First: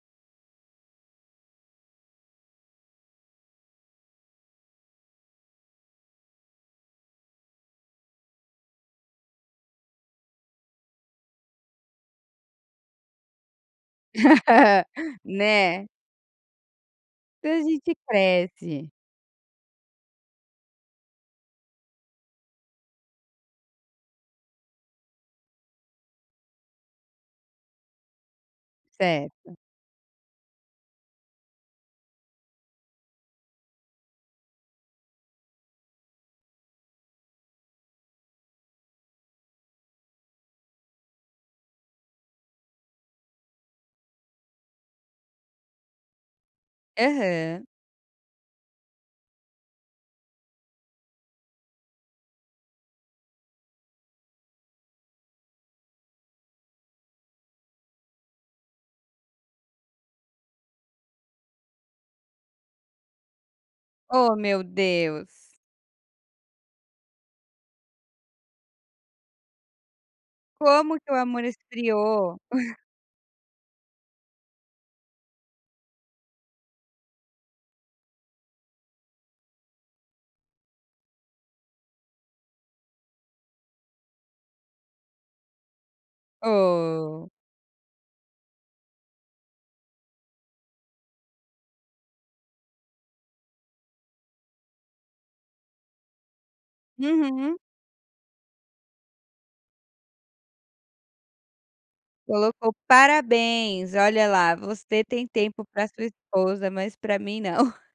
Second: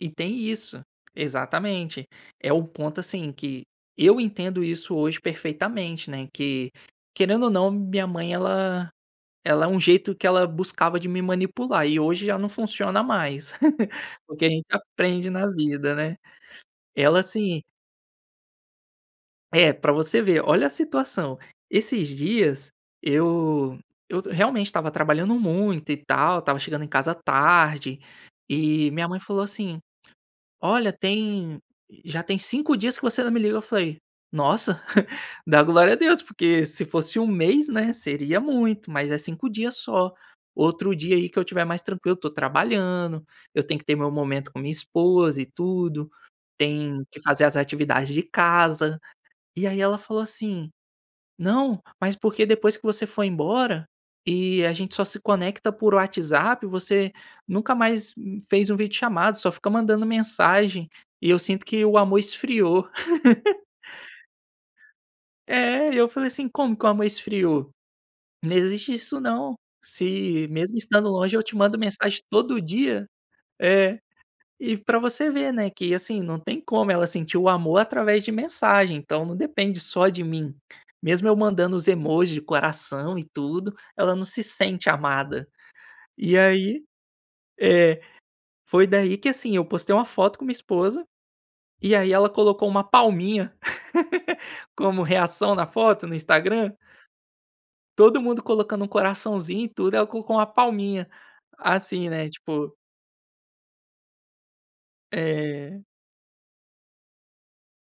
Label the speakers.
Speaker 1: E tem isso, exatamente. É o ponto, assim, que eu entendo isso hoje perfeitamente, né, que, querendo ou não, minha mãe, ela ela é um jeito que ela buscava de me manipular, e hoje já não funciona mais. Porque a gente aprende na
Speaker 2: Né.
Speaker 1: vida, né. Ela
Speaker 2: E a
Speaker 1: assim
Speaker 2: gente cresce.
Speaker 1: É para você ver, olha a situação. Esses dias, eu eu realmente estava trabalhando muito, e tal, estava chegando em casa tarde, e minha mãe falou,
Speaker 2: Certo.
Speaker 1: assim: "Olha tem já tem 5 dias que você não me liga". Eu falei: "Nossa, dá glória a Deus, porque se fosse 1 mês, né, seria muito, mas é 5 dias só. Outro dia aí que eu estiver mais tranquilo estou trabalhando, eu tenho que ter meu momento com minha esposa e tudo, tenho que fazer as
Speaker 2: Aham.
Speaker 1: atividades de casa". E aí ela falou assim: "Não, mas porque depois que você foi embora, e a gente só se conecta por WhatsApp, você nunca mais fez 1 videochamada, só fica mandando mensagem, e eu sinto que o amor esfriou".
Speaker 2: Oh meu Deus!
Speaker 1: É, e eu falei assim: "Como que o amor esfriou? Não existe isso não. Se, mesmo
Speaker 2: Como
Speaker 1: estando
Speaker 2: que o
Speaker 1: longe, eu
Speaker 2: amor
Speaker 1: te mando mensagem
Speaker 2: esfriou?
Speaker 1: todo dia". É, e para você ver, né, que, assim, não tem como ela sentir o amor através de mensagem, então não depende só de mim. Mesmo eu mandando os emoji de coração e tudo, ela não se sente amada. E aí,
Speaker 2: Oh.
Speaker 1: é foi daí, que, assim, eu postei uma foto com minha esposa, e aí ela colocou uma palminha, como reação na foto, no Instagram.
Speaker 2: Uhum.
Speaker 1: Todo mundo colocando um coraçãozinho e tudo, ela colocou uma palminha, assim, né,
Speaker 2: Colocou
Speaker 1: tipo
Speaker 2: parabéns, olha lá, você tem tempo
Speaker 1: É.
Speaker 2: para sua esposa, mas para mim não.